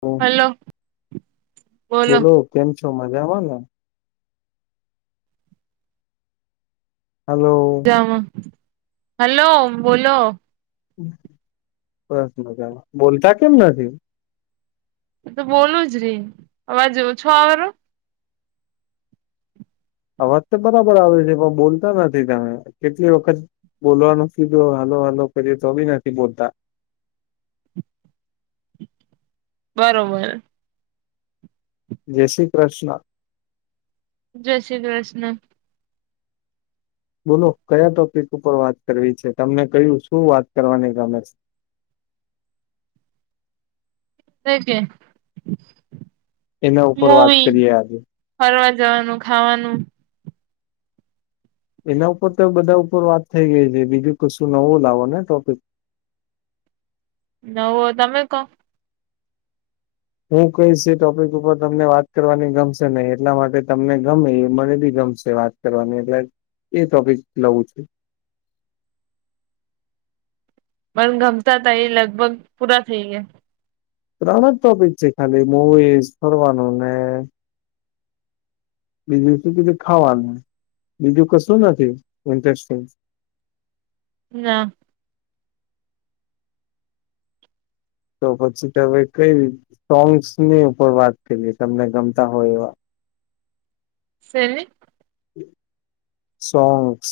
હમ hello બોલો કેમ છો મજામાં ને? હલો હહ હલો બોલો બસ મજામાં. બોલતા કેમ નથી? હું તો બોલું જ રી. અવાજ ઓછો આવરો? અવાજ તો બરાબર આવે છે, પણ બોલતા નથી તમે કેટલી વખત બોલવાનું કીધું હલો હલો કરીએ તો બી નથી બોલતા. બરોબર જય શ્રી કૃષ્ણ જય શ્રી કૃષ્ણ બોલો કયા ટોપિક ઉપર વાત કરવી છે, તમને કયું શું વાત કરવાની ગમે છે? [inaudible] તેના ઉપર વાત મૂવી કરીએ આજે. ફરવા જવાનું, ખાવાનું એના ઉપર તો બધા ઉપર વાત થઈ ગઈ છે બીજું કશું નવું લાવો ને ટોપિક. નવો તમે કો હું કહીશ એ ટોપિક ઉપર તમને વાત કરવાની ગમશે નહીં એટલા માટે તમને ગમે એ મને બી ગમશે વાત કરવાની એટલે એ ટોપિક લઉ છું. મન ગમતા તા એ લગભગ પૂરા થઈ ગયા. ત્રણ જ ટોપિક છે ખાલી મુવીઝ, ફરવાનું ને બીજું શું કીધું ખાવાનું, બીજું કશું નથી ઇન્ટરેસ્ટિંગ? ના તો પછી ત હવે કઈ રીત સોંગ્સની ઉપર વાત કરીએ તમને ગમતા હોય એવા. શેની? સોંગસ,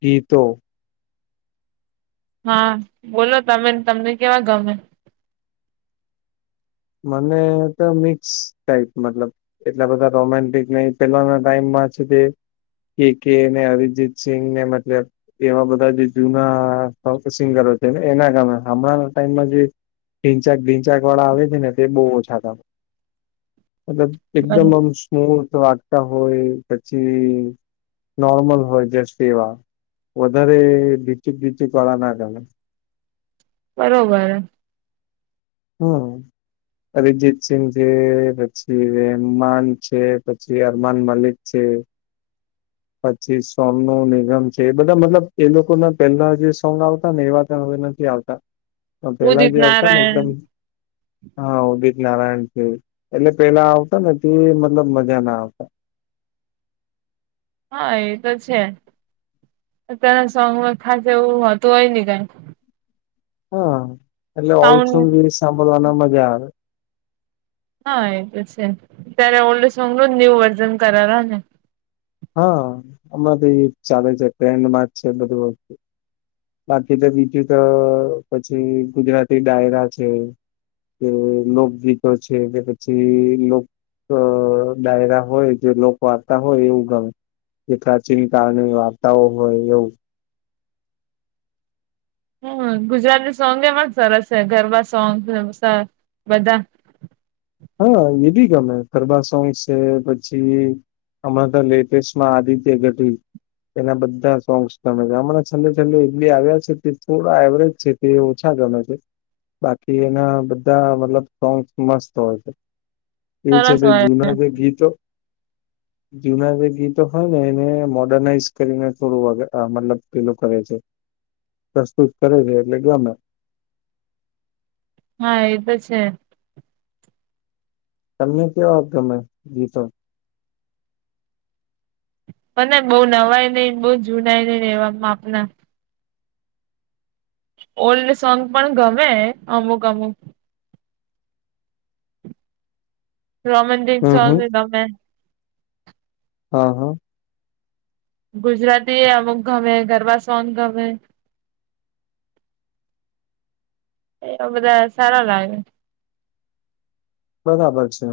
ગીતો હા બોલો તમે ને તમને કેવા ગમે? મને તો મિક્સ ટાઈપ મતલબ એટલા બધા રોમેન્ટિક નહી પેલાના ટાઈમમાં છે કે કે કે અને અરિજીત સિંઘને મતલબ એવા બધા જે જૂના સિંગરો છે ને એના ગમે હમણાં ના ટાઈમમાં જે ઢીંચાક ઢીંચાકવાળા આવે છે ને તે બહુ ઓછા ગમે. મતલબ એકદમ આમ મ્યુટ વાગતા હોય પછી નોર્મલ હોય જે સેવા વધારે ભીચુક ભીચુક વાળા ના ગમે. બરોબર હે હમ અરિજીત સિંઘ છે પછી રેમાન છે પછી અરમાન મલિક છે. પછી સોનું નિગમ છે એ બધા મતલબ એ લોકોના પેલા જે સોંગ આવતા ને એવા ત હવે નથી આવતા. [inaudible] તો પેલા જે આવતા ને એકદમ નારાયણ હા ઉદિત નારાયણ છે. એટલે પેલા આવતા ને મતલબ મજા ના આવતા. હા એ તો છે તેના સોંગમાં ખાસ એવુંતું હોય નહ કઈ હહ એટલે ઓલ સોંગ સાઉન્ડ બી સાંભળવાના મજા આવે. હા એ તો છે અત્યારે ઓલ્ડ સોંગ જ ન્યુ વર્ઝન કરેરા ને હહ હમણાં તો ઈ જ ચાલે છે ટ્રેન્ડમાં જ છે બધું વસ્તુ બાકી તો બીજું તો પછી ગુજરાતી ડાયરા છે. કે લોકગીતો છે કે પછી લોક અ ડાયરા હોય જે લોકવાર્તા હોય એવું ગમે. જે પ્રાચીન કાળની વાર્તાઓ હોય એવું. હમ ગુજરાતી સોંગ એમાં જ સરસ છે ગરબા સોંગ બધા હા એ બી ગમે ખરબા સોંગસ છે પછી અમામાં તો લેટેસ્ટમાં આદિત્ય ગઢવી. એના બધા સોંગ્સ તમે અરા છેલ્લે છેલ્લે એ બી આવ્યા છે કે થોડા એવરેજ છે. તે ઓછા ગમે છે બાકી એના બધા મતલબ સોંગસ મસ્ત એ છે સરસ ભાઈ હોય જુના જે ગીતો. [inaudible] જુના જે ગીતો હોય ને એને મોર્ડર્નાઈઝ કરીને થોડું મતલબ પેલું કરે છે. પ્રસ્તુત કરે છે એટલે ગમે હા એ તો છે. તમને કેવો આપ્યો ગીતો? પણ બહુ નવાય નઈિ બહુ જુનાય નઈિ એવા માપના. ઓલ્ડ સોંગ પણ ગમે અમુક અમુક રોમન દિન હમ સાંગ હમ એમે. હા હા. ગુજરાતી અમુક ગમે ગરબા સન ગમે. એવ બધા સારા લાગે. બરાબર છે.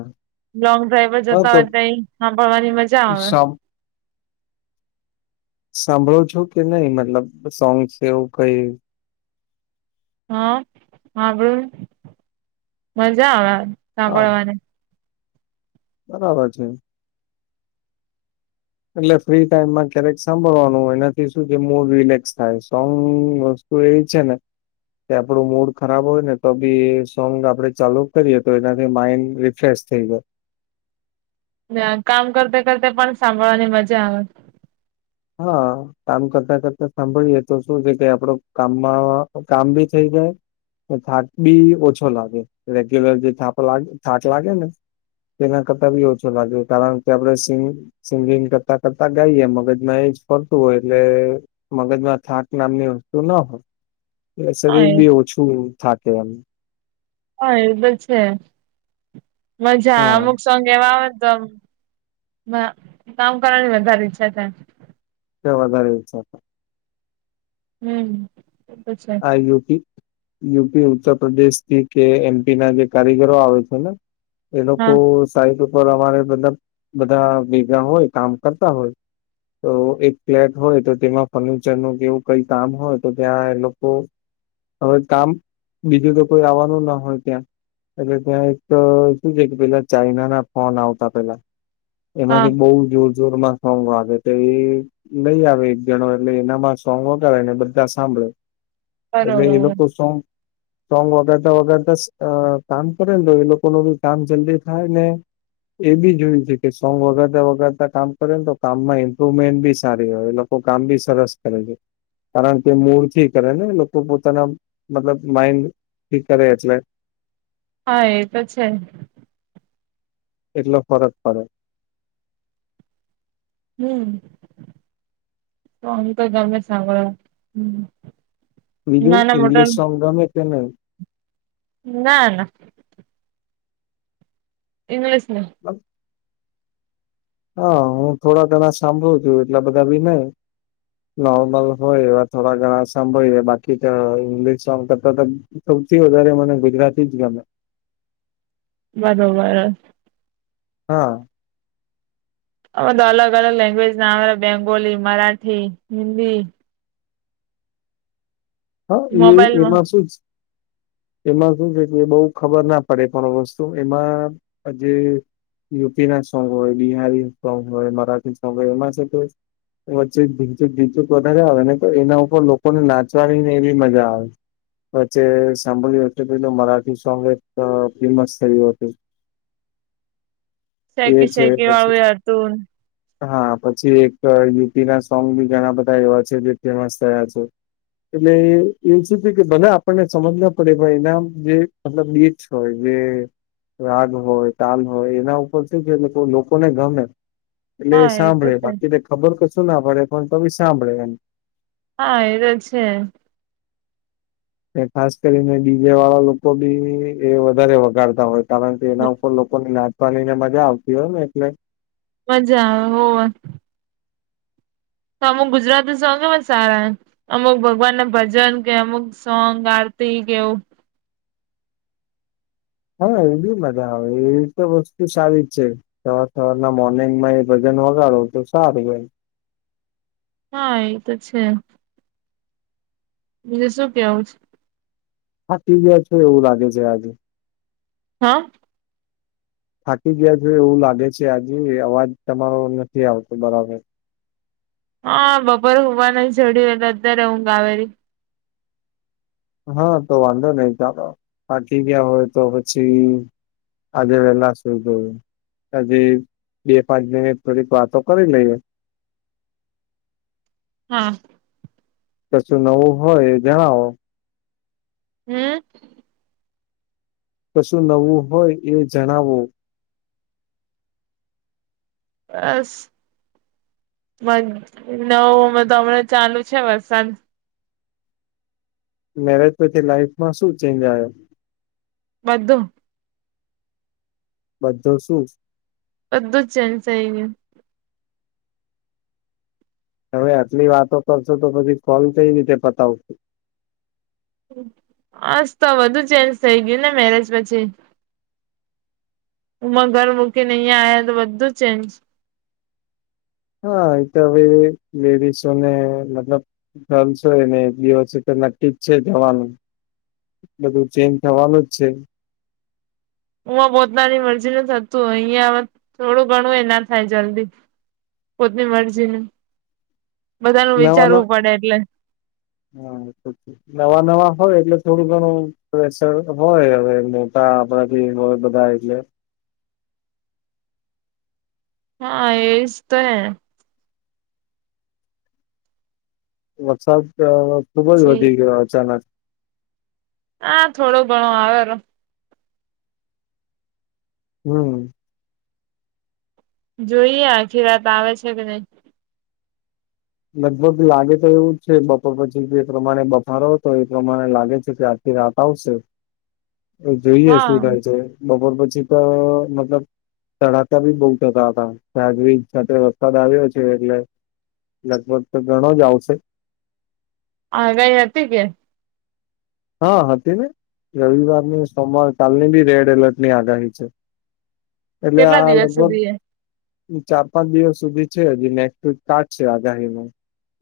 લોંગ ડ્રાઈવ જતા હોય તો સાંભળવાની મજા આવે સાંભ સાંભળો છો કે નહી મતલબ સોંગ એવું કઈ? હા સાંભળું મજા આવે હા સાંભળવાને. બરાબર છે. એટલે ફ્રી ટાઈમમાં ક્યારેક સાંભળવાનું હોય એનાથી શું છે મૂડ રિલેક્સ થાય સોંગ હો છે. કે આપડું મૂડ ખરાબ હોય ને તો બી એ સોંગ આપડે ચાલુ જ કરીએ તો એનાથી માઇડ ફસ થઈ ગયો. કામ કરતે કરતે પણ સાંભળવાની મજા આવે. હા. કામ કરતા કરતા સાંભળીએ તો શું છે કે આપડો કામમાં કામ ભી થઈ જાય. થાક બી ઓછો લાગે રેગ્યુલર જે થા થાક લાગે ને તેના કરતાં બી ઓછો લાગ્યો કારણ કે આપડણે સ સિંગિંગ કરતા કરતા ગાઈએ મગજ ન એ જ ફરતું હોય એટલે મગજમાં થાક નામની વસ્તુ ના હોય. એ શરીર હા બી ઓછું થકે એમ. હા એ તો છે મજા હા અમુક સોંગ એવા આવે તોમ કામ કરવાની વધારે ઈચ્છા થાય વધારે ઈચ્છા થાય. હમ. એ તો છે આ યુપી યુપી ઉત્તર પ્રદેશ થી કે એમપી ના જે કારીગરો આવે છે ને એ લોકો હા સાઈટ ઉપર અમારે મતલબ બધા ભેગા હોય કામ કરતા હોય તો એક ફ્લેટ હોય તો તેમાં ફર્નિચર નુ કેવું કઈ કામ હોય તો ત્યાં એ લોક તો હવે કામ બીજું તો કોઈ આવવાનું ન હોય ત્યાં. એટલે ત્યાં એક શું છે કે પેલા ચાઈના ના ફોન આવતા પેલા. હા એમાંથી બઉુ જોર જોર માં ફંગ વાે તો એ લઈ આવે એક જણો એટલે એનામાં સોંગ વગાડે ને બધા સાંભળે. એટલે એ બરોબર લોકો સોંગ [inaudible] સ્ટ્રોંગ વગાડતા વગાડતા કામ કરે ને તો એ લોકો ન બી કામ જલ્દી થાય ને એ બી જોયું છે કે સોંગ વગાતા વગાતા કામ કરે ને તો કામ માં ઇમ્પ્રુવમેન્ટ બી સારી હોય. કામ બી સરસ કરે છે કારણ કે મૂળ થી કરે ને લોકો પોતાના મતલબ માઈન્ડ ઠીક કરે એટલે હા એ તો છે. એટલો ફરક પડે. હમ તો અમે તો ગમે સાંભળવા હમ. બીજું ઈગ્લીિશ સોન્ગ ગમે તે નઈ. ના ના. ઇંગ્લિશ ન બસ હા હું થોડા ઘણા સાંભળું છું એટલા બધા ભી નહી. નવું નવું હોય એવા થોડા ઘણા સાંભળીએ બાકી તો ઇંગ્લિશ સોંગ કરતા તો સૌથી વધારે મને ગુજરાતી જ ગમે. બરોબર. હા. હવે તો અલગ અલગ લેંગ્વેજ ના આવે બેંગોલી, મરાઠી, હિન્દી હા એ મોબાઈલમાં એમાં શું છ [unintelligible] એમાં શું છે કે એ બઉ ખબર ના પડે પણ વસ્તુ એમાં જે યુપી ના સોંગ હોય બિહારી સોંગ હોય મરાઠી સોંગ હોય એમાં છે કે એવ ચીક ઢીંચુક ઢીંચુક વધારે આવે ને તો એના ઉપર લોકોને નાચવાની એ બી મજા આવે. વચ્ચે સાંભળ્યું એટલે પેલું મરાઠી સોંગ એક અ ફેમસ થયું હતું. એ સૈકી છે સૈકી પછી વાળુંએ હતુન. હા પછી એક યુપી ના સોંગ બી ઘણા બધા એવા છે જે ફેમસ થયા છે. એટલે એવું શું છે કે ભલે આપણને સમજ ન પડે પણ એના આમ મતલબ બિટ્સ હોય જે રાગ હોય તાલ હોય એના ઉપર શું છે લોકો લોકોને ગમે. એટલે એ હા તો સાંભળે છે બાકીને ખબર કશું ના પડે પણ તો ભી સાંભળે એમ. હા એ તો છે. એ ખાસ કરીને બીજે વાળા લોકો બી એ વધારે વગાડતા હોય. કારણ કે એના ઉપર લોકોને નાચવાની ને મજા આવતી હોય ને એટલે મજા આવ હોવ. તો અમુક ગુજરાતી સોંગ એ પણ સારા અમુક ભગવાન ના ભજન કે અમુક સોંગ આરતી કે એવું હા એ બી મજા આવે એવી તો વસ્તુ સારી જ છે. સવાર સવાર ના મોર્નિંગ માં એ ભજન વગાડો તો સારું એમ. હા એ તો છે. બીજું શું કેવું છ. હટી ગયા છે એવું લાગે છે આજે. હા. થાકી ગયા છે એવું લાગે છે આજે અવાજ તમારો નથી આવતો બરાબર. હા બપોરે હોવા ન છડ્યું એટલે અત્યારે હઊ ગ આવેેલી. હા તો વાંધો નઈ ચાલો પાકી ગયા હોય તો પછી. અદવેલા શુંધું. હજી બે પાંચ મિનિટ થોડીક વાતો કરી લઈએ. હા. કશું નવું હોય એ જણાવો. હમ. કશું નવું હોય એ જણાવો. બસ. મન નવુંમાં તો હમણાં ચાલુ છે વરસાદ. મેરેજ પછી લાઈફમાં શું ચેન્જ આયો. બધું. બધો શું. અધ જ ચન્સ એ. તમે આટલી વાતો કરશો તો પછી કોલ કઈ રીતે પતાવશો. બસ તો વધધુ ચેન્જ થઇ ગયું ને મેરેજ પછી. હમાં ઘર મૂકીને અહિયાં આ્યા તો બધું ચેન્જ. હા એ તો હવે લેડીસોને મતલબ. ચલ છો ને બ છે ટી છે જવાનું. બધું ચેન્જ થવાનું જ છે. હું પોતાની મરજી નથી થતું અહિયાં થોડું ઘણું એ ના થાય જલ્દી. પોતની મરજી ન બધાનું વિચારવું પડે એટલે. હ નવા નવા હોય એટલે થોડું ઘણું. પ્રેશર હોય હવે મોટા આપણાથી હોય બધા એટલે. હા એ જ તો. વરસાદ ખુબજ પછી વધી ગયો અચાનક. હા થોડો ઘણો આવે. હમ. જોઈએ આખી રાત આવે છે કે નહી. લગભગ લાગે તો એવું જ છે બપોર પછી એ પ્રમાણે બફારો હતો એ પ્રમાણે લાગે છે કે. એ તશે. જોઈએ હા શું થાય છે બપોર પછી તો મતલબ. તડાકા બી બઉુ થતા હતા ગજવીજ સાથે વરસાદ આવ્યો છે એટલે. લગભગ તો ઘણો જ આવશે. હા ગઈ હતી કે. હા હતી ને રવિવારની સોમવાર કાલની બી રેડ એલર્ટ ની આગાહી છે. એટલે કેટલા આ દિવસ લગભગ. સુધી એ ચાર પાંચ દિવસ સુધી છે હજી નેક્સ્ટ વીક કારજ છે આગાહી ન.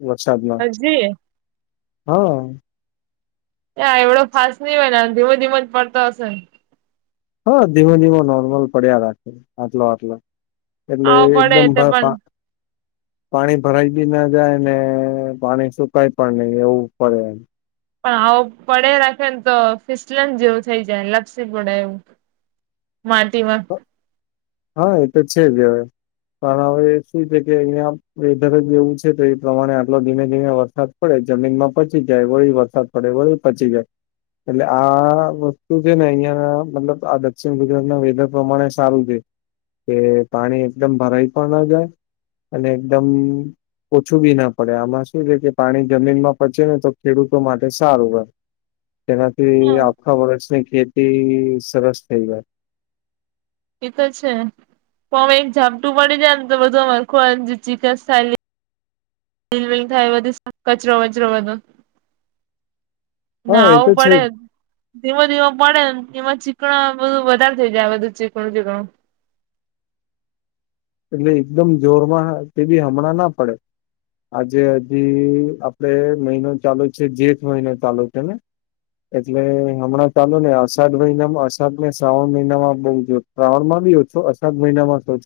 વરસાદમાં હજી હા. ના એવડો ફાસ્ટ નહ હોય ને ધીમ ધીમો જ પડતો હશે ને. હા ધીમો ધીમો નોર્મલ પડ્યા રાખે આટલો આટલો. એટલે આવો પડે એકદમ તો ભ પા. [inaudible] પાણી ભરાઈ બી ના જાય ને પાણી સુકાય પણ નઈ એવું પડેમ. પણ આવો પડે રાખે ને તો ફિસલન જેવું થઈ જાય લપસી પડે એવું. માટીમાં હ. હા એ તો છે જ હવે. પણ હવે શું છે કે અહીિયાયા વેધર જ એવું છે તો એ પ્રમાણે આટલો ધીમે ધીમે વરસાદ. પડે જમીનમાં પચી જાય વળી વરસાદ પડે વળી પચી જાય એટલે આ વસ્તુ છે ને અહિયાં મતલબ આ દક્ષિણ ગુજરાતના વેધર પ્રમાણે સારું છે. કે પાણી એકદમ ભરાઈ પણ ના જાય અને એકદમ ઓછું બી ના પડે આમાં શું છે કે પાણી જમીનમાં પચે ને તો ખેડૂતો માટે સારું રહે. તેનાથી હા આખા વર્ષની ખેતી સરસ થઈ ગાય. એ તો છે પણ અમે એક ઝાપટું પડી જાય ને તો બધું અર ચિકન સાઇલી. બિલ બિલ થાય એ બધું કચરો વચરો બધો. હા ના એ આવું તો છે પડે. જ. ધીમો ધીમો પડે ને એમાં ચીકણા બધું વધારે થઈ જાય બધું ચીકણું ચીકણું. એટલે એકદમ જોરમાં તે બી હમણાં ના પડે. આજે હજી આપડે મહિનો ચાલુ છે જેઠ મહિનો ચાલુ છે ને? એટલે હમણાં ચાલુ ને અષાઢ મહિનામાં અષાઢ ને શ્રાવણ મહિનામાં બઉ જો શ્રાવણમાં બી ઓછો અષાઢ મહિનામાં સૌથી